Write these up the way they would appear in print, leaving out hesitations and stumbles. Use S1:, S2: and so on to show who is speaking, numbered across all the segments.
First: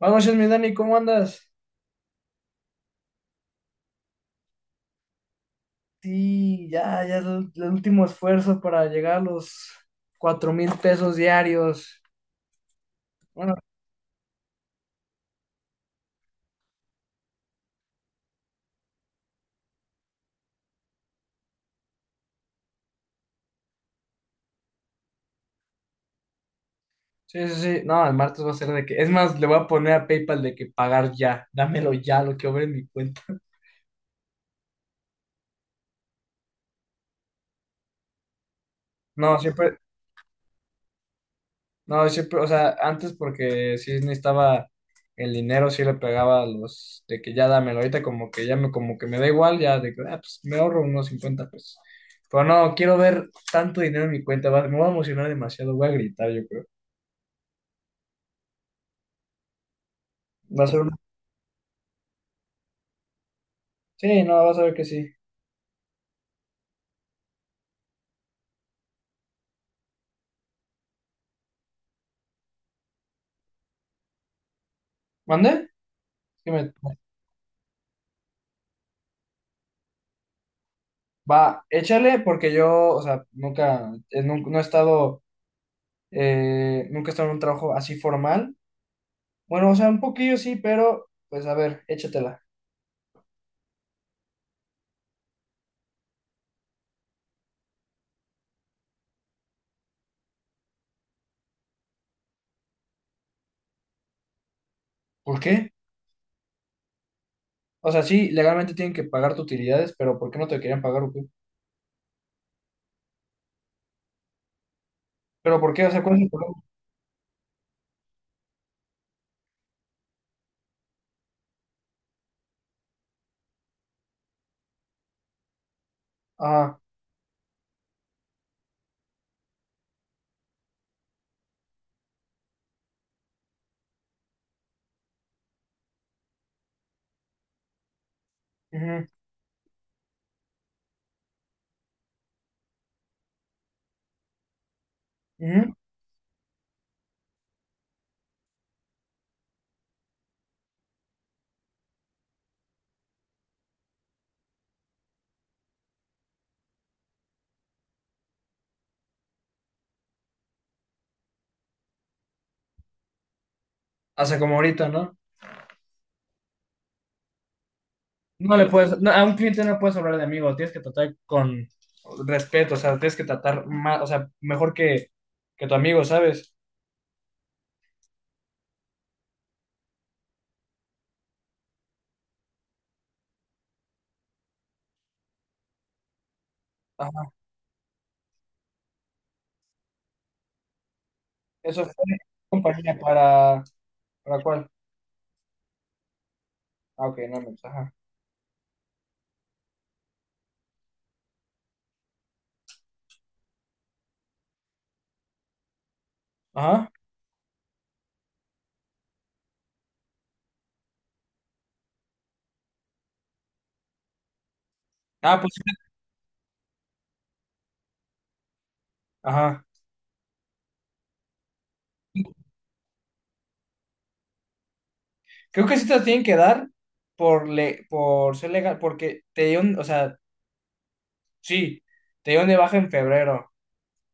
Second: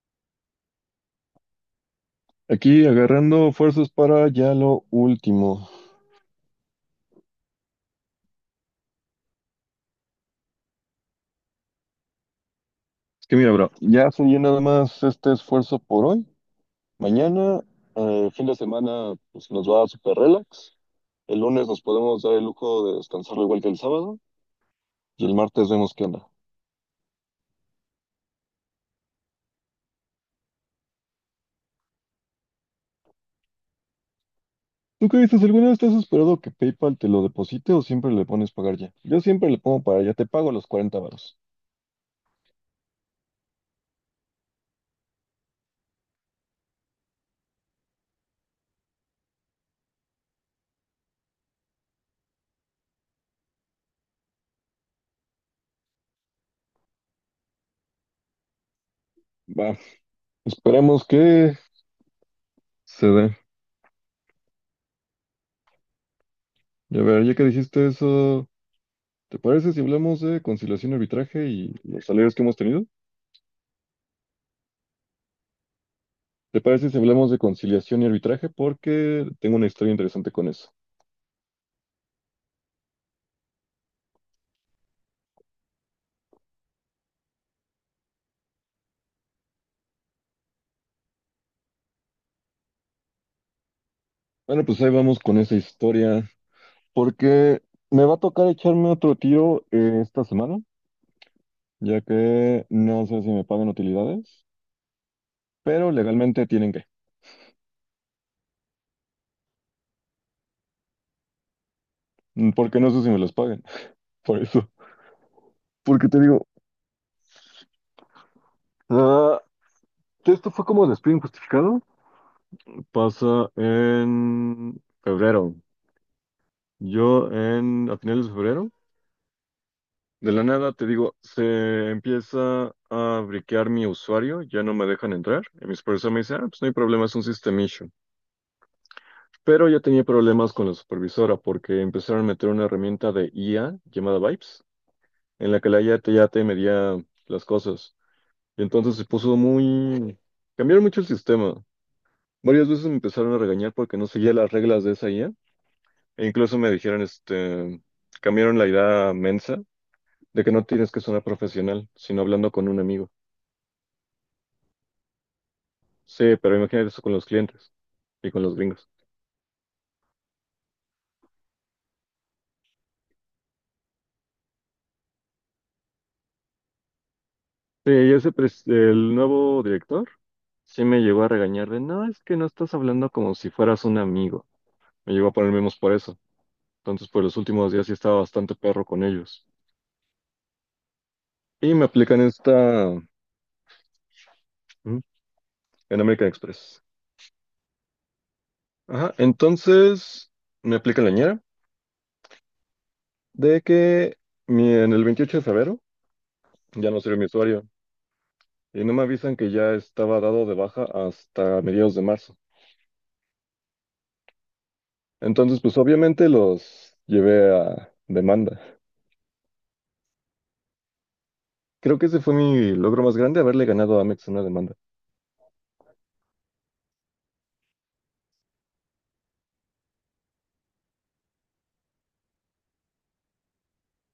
S1: Buenas noches, mi Dani, ¿cómo andas?
S2: Aquí agarrando fuerzas para ya lo último.
S1: Sí, ya, ya es el último esfuerzo para llegar a los 4,000 pesos diarios.
S2: Es que mira,
S1: Bueno,
S2: bro, ya fluye nada más este esfuerzo por hoy. Mañana, fin de semana, pues nos va súper relax. El lunes nos podemos dar el lujo de descansar igual que el sábado. Y el martes vemos qué onda.
S1: sí, sí, sí. No, el martes va a ser de que. Es más, le voy a poner a PayPal de que pagar ya. Dámelo ya, lo que obre en mi cuenta.
S2: ¿Tú qué dices? ¿Alguna vez te has esperado que PayPal te lo deposite o siempre le pones pagar ya? Yo
S1: No,
S2: siempre le
S1: siempre.
S2: pongo para ya, te pago los 40 varos.
S1: No, siempre, o sea, antes porque sí necesitaba el dinero, sí le pegaba a los de que ya dámelo, ahorita como que me da igual, ya de que, pues me ahorro unos 50 pesos. Pero no, quiero ver tanto dinero en mi cuenta, me voy a emocionar demasiado, voy a gritar, yo creo.
S2: Va,
S1: Va a ser una.
S2: esperemos que se dé.
S1: Sí, no, vas a ver que sí.
S2: Y a ver, ya que dijiste eso, ¿te parece si hablamos de conciliación y arbitraje y los salarios que hemos tenido?
S1: ¿Mande? Sí
S2: ¿Te
S1: me-
S2: parece si hablamos de conciliación y arbitraje? Porque tengo una historia interesante con eso.
S1: Va, échale porque yo, o sea, nunca, no, he estado, nunca he estado en un trabajo así formal. Bueno, o sea, un poquillo sí, pero pues a ver, échatela.
S2: Bueno, pues ahí vamos con esa historia, porque me va a tocar echarme otro tiro esta semana, ya que no sé si me pagan utilidades,
S1: ¿Por qué?
S2: pero legalmente tienen que,
S1: O sea, sí, legalmente tienen que pagarte utilidades, pero ¿por qué no te querían pagar o qué?
S2: porque no sé si me los paguen, por eso.
S1: ¿Pero por qué? O sea,
S2: Porque
S1: ¿cuál
S2: te
S1: es el
S2: digo,
S1: problema?
S2: ah, esto fue como despido injustificado, pasa en febrero.
S1: Ah.
S2: A finales de febrero de la nada, te digo, se empieza a briquear mi usuario, ya no me dejan entrar. Y mi supervisor me dice, pues no hay problema, es un system issue.
S1: Ujú.
S2: Pero yo tenía problemas con la supervisora porque empezaron a meter una herramienta de IA llamada Vibes, en la que
S1: Ujú.
S2: la IA te, ya te medía las cosas. Y entonces se puso muy. Cambiaron mucho el sistema. Varias veces me empezaron a regañar porque no seguía las reglas de esa IA. E incluso me dijeron, cambiaron la idea mensa de que no tienes que sonar profesional, sino hablando con un amigo.
S1: O sea, como ahorita, ¿no?
S2: Sí, pero imagínate eso con los clientes y con los
S1: No le
S2: gringos.
S1: puedes, no, a un cliente no puedes hablar de amigo, tienes que tratar con respeto, o sea, tienes que tratar más, o sea, mejor que tu amigo, ¿sabes?
S2: Sí, y el nuevo director sí me llegó a regañar de, no, es que no estás hablando como si fueras un amigo. Me llegó a poner menos por eso. Entonces, por
S1: Ajá.
S2: los últimos días sí estaba bastante perro con ellos. Y
S1: Eso
S2: me
S1: fue
S2: aplican
S1: compañía
S2: esta.
S1: ¿para cuál?
S2: ¿Mm? En American Express.
S1: Ah, ok, no, no, pues, ajá.
S2: Ajá, entonces me aplican la ñera de que en el 28 de febrero
S1: Ajá.
S2: ya no sirve mi usuario. Y no me avisan que ya estaba dado de baja hasta mediados de marzo.
S1: Ah, pues,
S2: Entonces, pues obviamente los llevé a demanda.
S1: ajá.
S2: Creo que ese fue mi logro más grande, haberle ganado a Amex en una demanda.
S1: Creo que sí te las tienen que dar por, le, por ser legal, porque te dieron, o sea, sí, te dieron de baja en febrero.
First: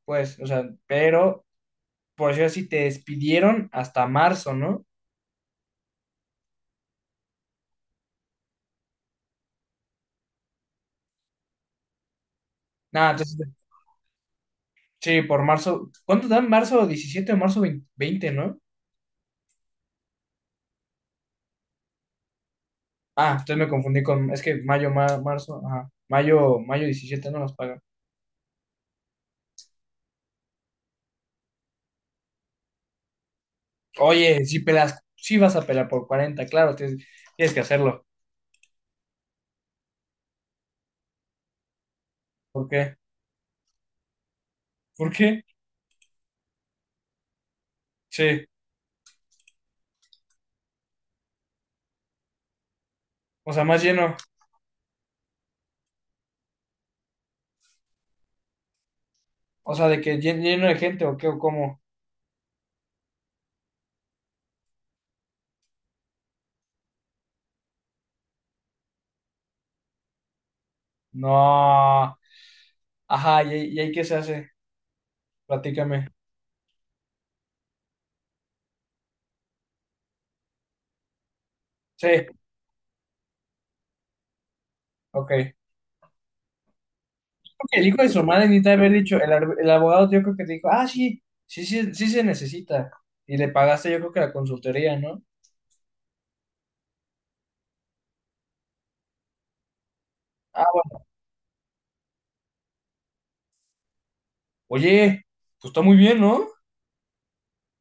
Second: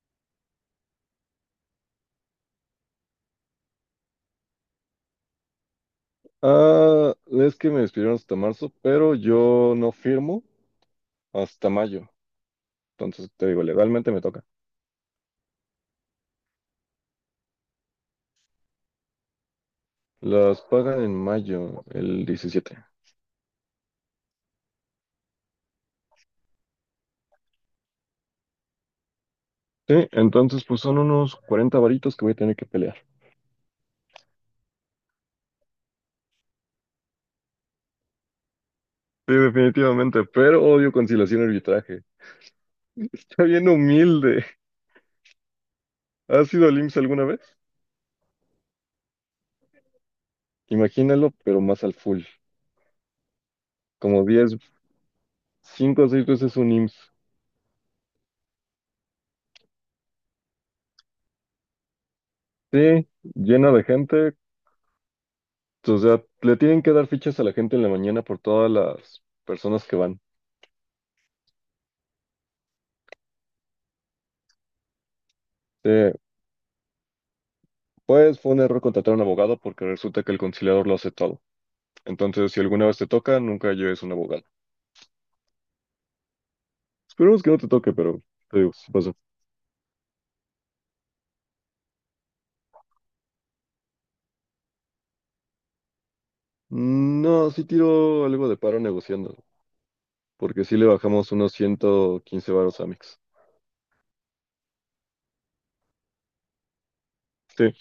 S1: Pues, o sea, pero por decir así, te despidieron hasta marzo, ¿no?
S2: Ah, es que me despidieron hasta marzo, pero yo no firmo hasta mayo.
S1: Nada,
S2: Entonces, te
S1: entonces,
S2: digo, legalmente me toca.
S1: sí, por marzo. ¿Cuánto dan? ¿Marzo 17 o marzo 20 no?
S2: Las pagan en mayo, el 17.
S1: Ah, entonces me confundí con, es que mayo, marzo, ajá, mayo, mayo 17 no nos pagan.
S2: Sí, entonces pues son unos 40 varitos que voy a tener que pelear.
S1: Oye, si vas a pelar por 40 claro, tienes que hacerlo.
S2: Sí, definitivamente, pero odio conciliación y arbitraje.
S1: ¿Por qué?
S2: Está bien humilde.
S1: ¿Por qué?
S2: ¿Has ido al IMSS alguna vez?
S1: Sí,
S2: Imagínalo, pero más al full.
S1: o sea, más lleno,
S2: Como 10 cinco o seis veces un IMSS.
S1: o sea, de que lleno de gente o qué o cómo.
S2: Sí, llena de gente. O sea, le tienen que dar fichas a la gente en la mañana por todas las personas que van.
S1: No, ajá, y ahí qué se hace?
S2: Sí,
S1: Platícame.
S2: pues fue un error contratar a un abogado porque resulta que el conciliador lo hace todo.
S1: Sí,
S2: Entonces, si alguna vez te toca, nunca lleves un abogado.
S1: ok.
S2: Esperemos que no te
S1: El
S2: toque,
S1: hijo de su
S2: pero
S1: madre
S2: te
S1: necesita
S2: digo,
S1: haber
S2: si pasa.
S1: dicho, el abogado yo creo que te dijo, ah, sí, sí, sí, sí se necesita. Y le pagaste yo creo que la consultoría, ¿no?
S2: Mm, no, sí tiro algo de paro negociando,
S1: Ah,
S2: porque sí le bajamos unos 115 varos a Mix.
S1: oye, pues está muy bien, ¿no?
S2: Sí,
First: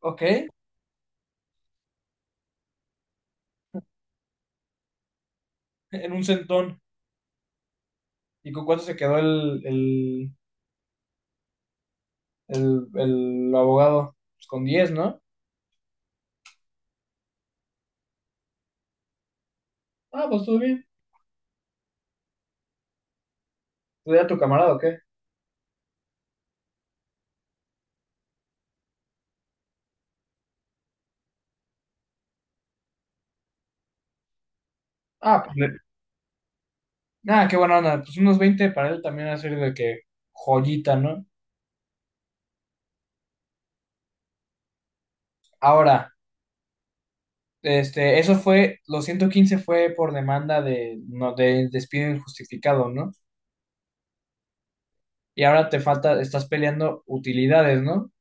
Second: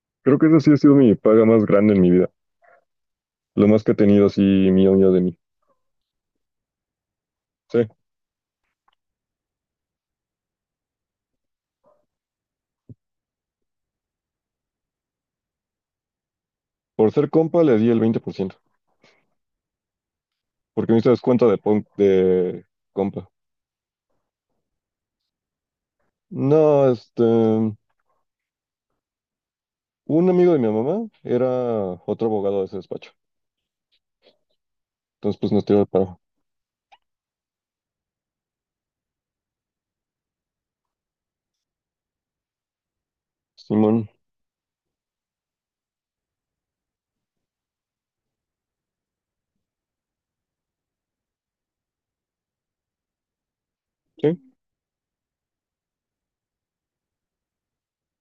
S1: Ok,
S2: creo que esa sí ha sido mi paga más grande en mi vida. Lo más que he tenido así mío, mío de mí.
S1: en un centón.
S2: Sí.
S1: ¿Y con cuánto se quedó el abogado? Pues con 10, ¿no?
S2: Por ser compa le di el 20%,
S1: Ah, pues todo bien.
S2: porque me hizo descuento de, de compa.
S1: ¿Tú a tu camarada o qué?
S2: No, un amigo de mi mamá era otro abogado de ese despacho. Entonces,
S1: Ah,
S2: pues
S1: pues
S2: nos tiró el paro.
S1: nada, qué buena onda. Pues unos 20 para él también va a ser de que joyita, ¿no?
S2: Simón,
S1: Ahora. Este, eso fue, los 115 fue por demanda de, no, de despido injustificado, ¿no?
S2: sí.
S1: Y ahora te falta, estás peleando utilidades, ¿no?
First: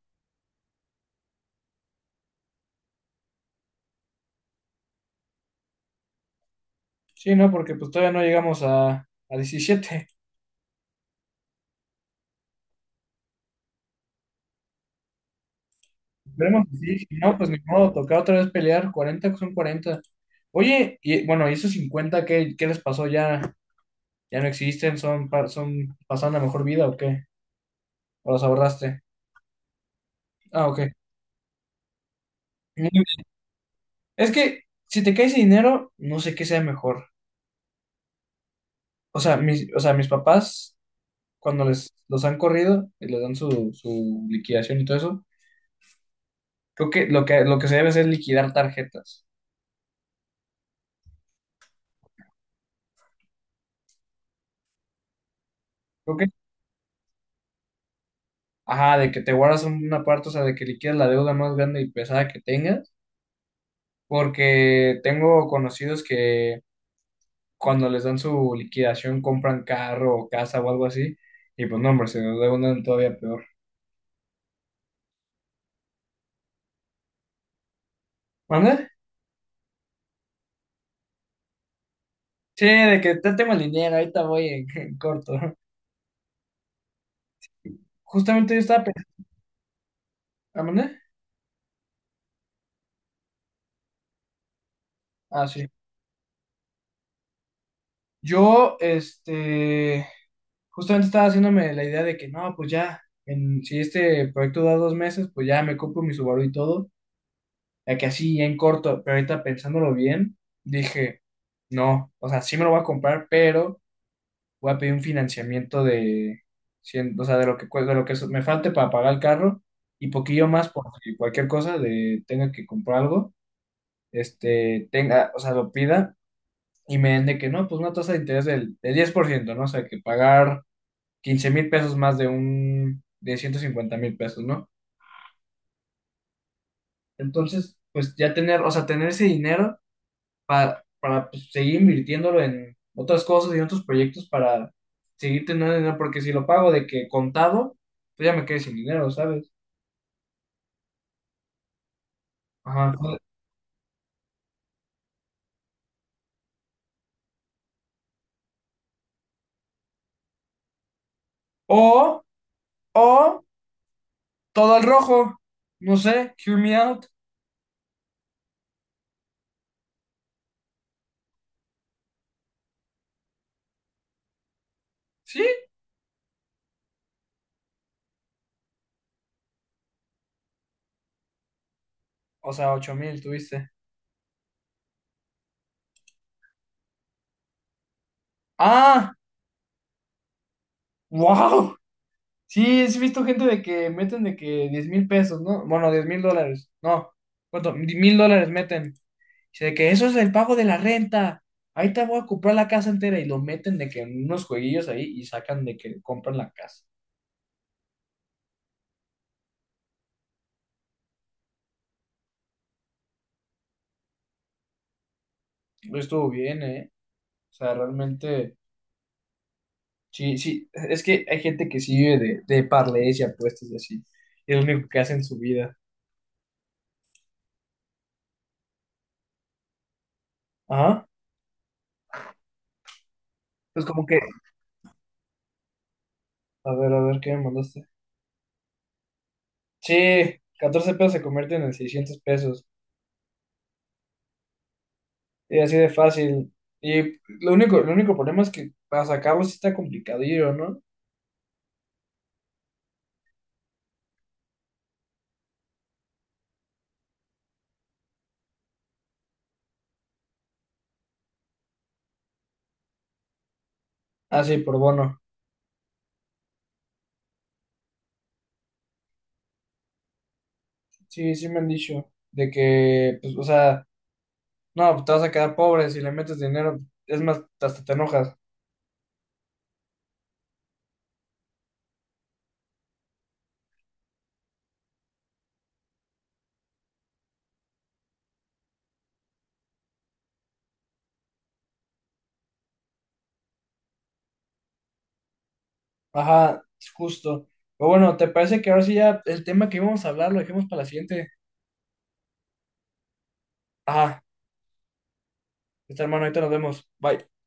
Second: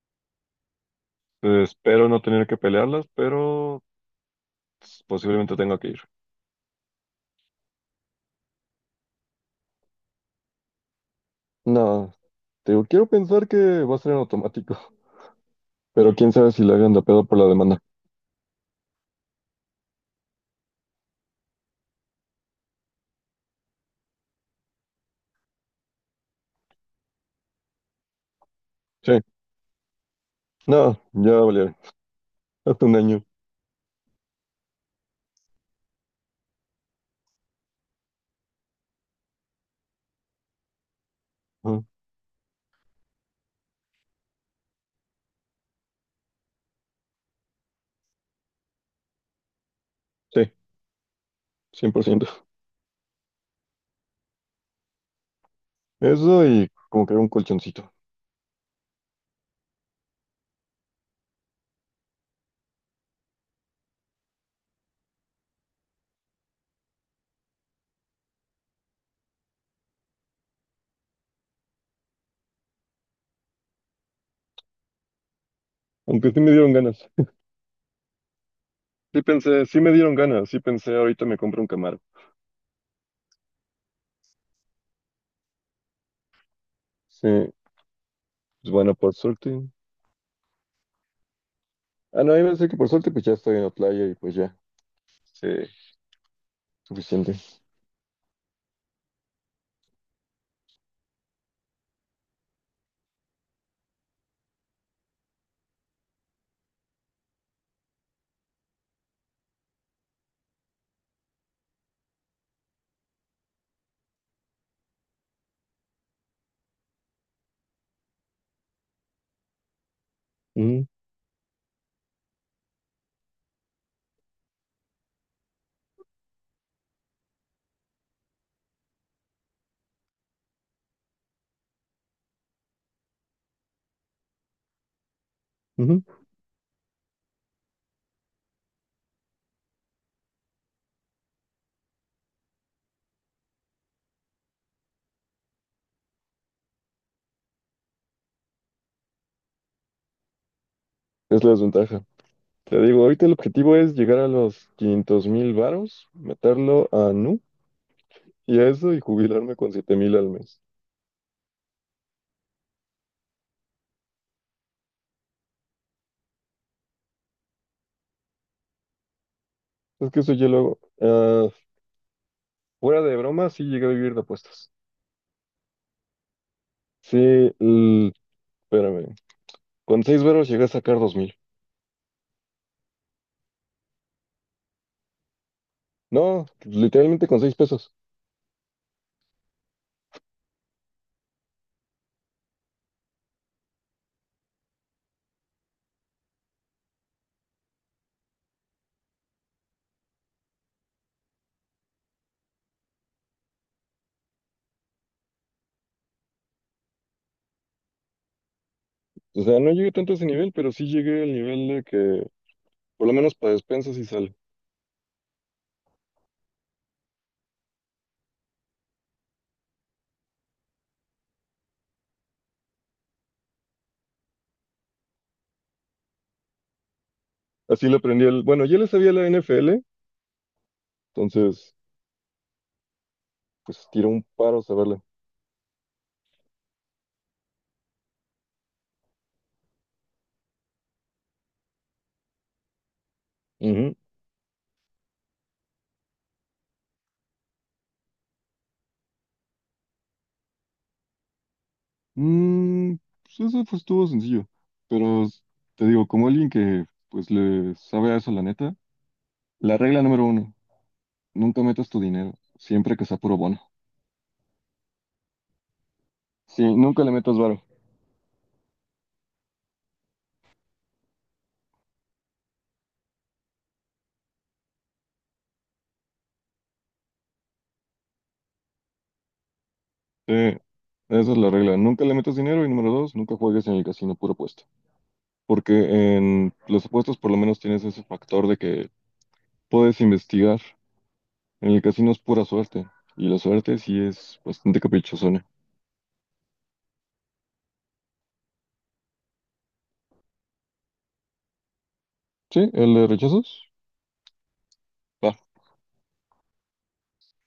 S2: Espero no tener que pelearlas, pero pues, posiblemente tenga que ir.
S1: Sí, ¿no? Porque pues todavía no llegamos a, 17.
S2: No, te digo, quiero pensar que va a ser en automático, pero quién sabe si
S1: Esperemos
S2: le
S1: que
S2: hagan
S1: sí,
S2: de
S1: si
S2: pedo
S1: no,
S2: por la
S1: pues ni
S2: demanda.
S1: modo, toca otra vez pelear, 40 son 40. Oye, y bueno, ¿y esos 50 qué, qué les pasó? ¿Ya, ya no existen? ¿Son pasando la mejor vida o qué? ¿O los ahorraste?
S2: Sí,
S1: Ah, ok.
S2: no, ya valieron. Hasta
S1: Muy
S2: un año.
S1: bien. Es que si te cae ese dinero, no sé qué sea mejor. O sea, mis papás cuando
S2: Ajá,
S1: los han corrido y les dan su liquidación y todo eso, creo que lo que se debe hacer es liquidar tarjetas.
S2: sí, 100%.
S1: Creo que,
S2: Eso y como que un colchoncito.
S1: ajá, de que te guardas una parte, o sea, de que liquidas la deuda más grande y pesada que tengas, porque tengo conocidos que cuando les dan su liquidación compran carro o casa o algo así, y pues no, hombre, se deudan todavía peor.
S2: Aunque sí me dieron ganas.
S1: ¿Mande?
S2: Sí pensé, sí me dieron ganas, sí pensé, ahorita me compro un Camaro.
S1: Sí, de que te tengo el dinero, ahorita voy en, corto.
S2: Sí,
S1: Justamente yo
S2: pues
S1: estaba
S2: bueno, por
S1: pensando,
S2: suerte.
S1: ¿mande?
S2: Ah, no, yo pensé que por suerte pues ya estoy en la playa y pues ya,
S1: Ah,
S2: sí,
S1: sí.
S2: suficiente.
S1: Yo, este, justamente estaba haciéndome la idea de que no, pues ya, si este proyecto da 2 meses, pues ya me compro mi Subaru y todo, ya que así ya en corto, pero ahorita pensándolo bien, dije, no, o sea, sí me lo voy a comprar, pero voy a pedir un financiamiento de, o sea, de lo que me falte para pagar el carro y poquillo más por
S2: Ujú,
S1: si cualquier cosa de tenga que comprar algo, este, tenga, o sea, lo pida y me den de que no, pues una tasa de interés del 10%, ¿no? O sea, que pagar 15,000 pesos más de un, de 150,000 pesos, ¿no?
S2: ujú.
S1: Entonces, pues ya tener, o sea, tener ese dinero para pues, seguir invirtiéndolo en otras cosas y en otros proyectos para seguir teniendo dinero, porque si lo pago de que contado, pues ya me quedé sin dinero, ¿sabes?
S2: Es la desventaja. Te
S1: Ajá.
S2: digo, ahorita el objetivo es llegar a los 500,000 varos, meterlo a Nu y a eso y jubilarme con 7,000 al mes.
S1: O, o todo al rojo, no sé, hear me out,
S2: Es que eso yo lo hago. Fuera de broma, sí llegué a vivir de apuestas.
S1: ¿sí?
S2: Sí, l- espérame, con 6 varos llegué a sacar 2,000.
S1: O sea, 8,000 tuviste.
S2: No, literalmente con 6 pesos.
S1: Ah, wow. Sí, sí he visto gente de que meten de que 10,000 pesos, ¿no? Bueno, $10,000, no, ¿cuánto? $1,000 meten. Dice de que eso es el pago de la renta. Ahí te voy a comprar la casa entera y lo meten de que en unos jueguillos ahí y sacan de que compran la casa.
S2: O sea, no llegué tanto a ese nivel, pero sí llegué al nivel de que, por lo menos para despensas sí sale.
S1: Lo estuvo bien, ¿eh? O sea, realmente, sí, sí, es que hay gente que sí vive de parleys y apuestas y así. Y es lo único que hace en su vida.
S2: Así le aprendí el. Bueno, ya le sabía la NFL,
S1: Ajá.
S2: entonces,
S1: Pues
S2: pues
S1: como
S2: tiré
S1: que,
S2: un paro a saberla.
S1: a ver, ¿qué me mandaste? Sí, 14 pesos se convierten en 600 pesos.
S2: Ujú.
S1: Y así de fácil. Y lo único, el único problema es que para sacarlo sí está complicadillo, ¿no?
S2: Mm, pues eso fue estuvo sencillo. Pero te digo, como alguien que pues le sabe a eso, la neta, la regla número uno, nunca metas tu dinero, siempre que sea puro bono.
S1: Ah, sí, por bono.
S2: Sí, nunca le metas varo.
S1: Sí, sí me han dicho. De que, pues, o sea, no, pues, te vas a quedar pobre si le metes dinero. Es más, hasta te enojas.
S2: Sí, esa es la regla. Nunca le metas dinero y número dos, nunca juegues en el casino puro puesto. Porque en los apuestas por lo menos tienes ese factor de que puedes investigar. En el casino es pura suerte, y la suerte sí es bastante caprichosona.
S1: Ajá, es justo. Pero bueno, ¿te parece que ahora sí ya el tema que íbamos a hablar lo dejemos para la siguiente?
S2: Sí, el de rechazos,
S1: Ajá,
S2: va.
S1: está hermano, ahorita nos vemos. Bye.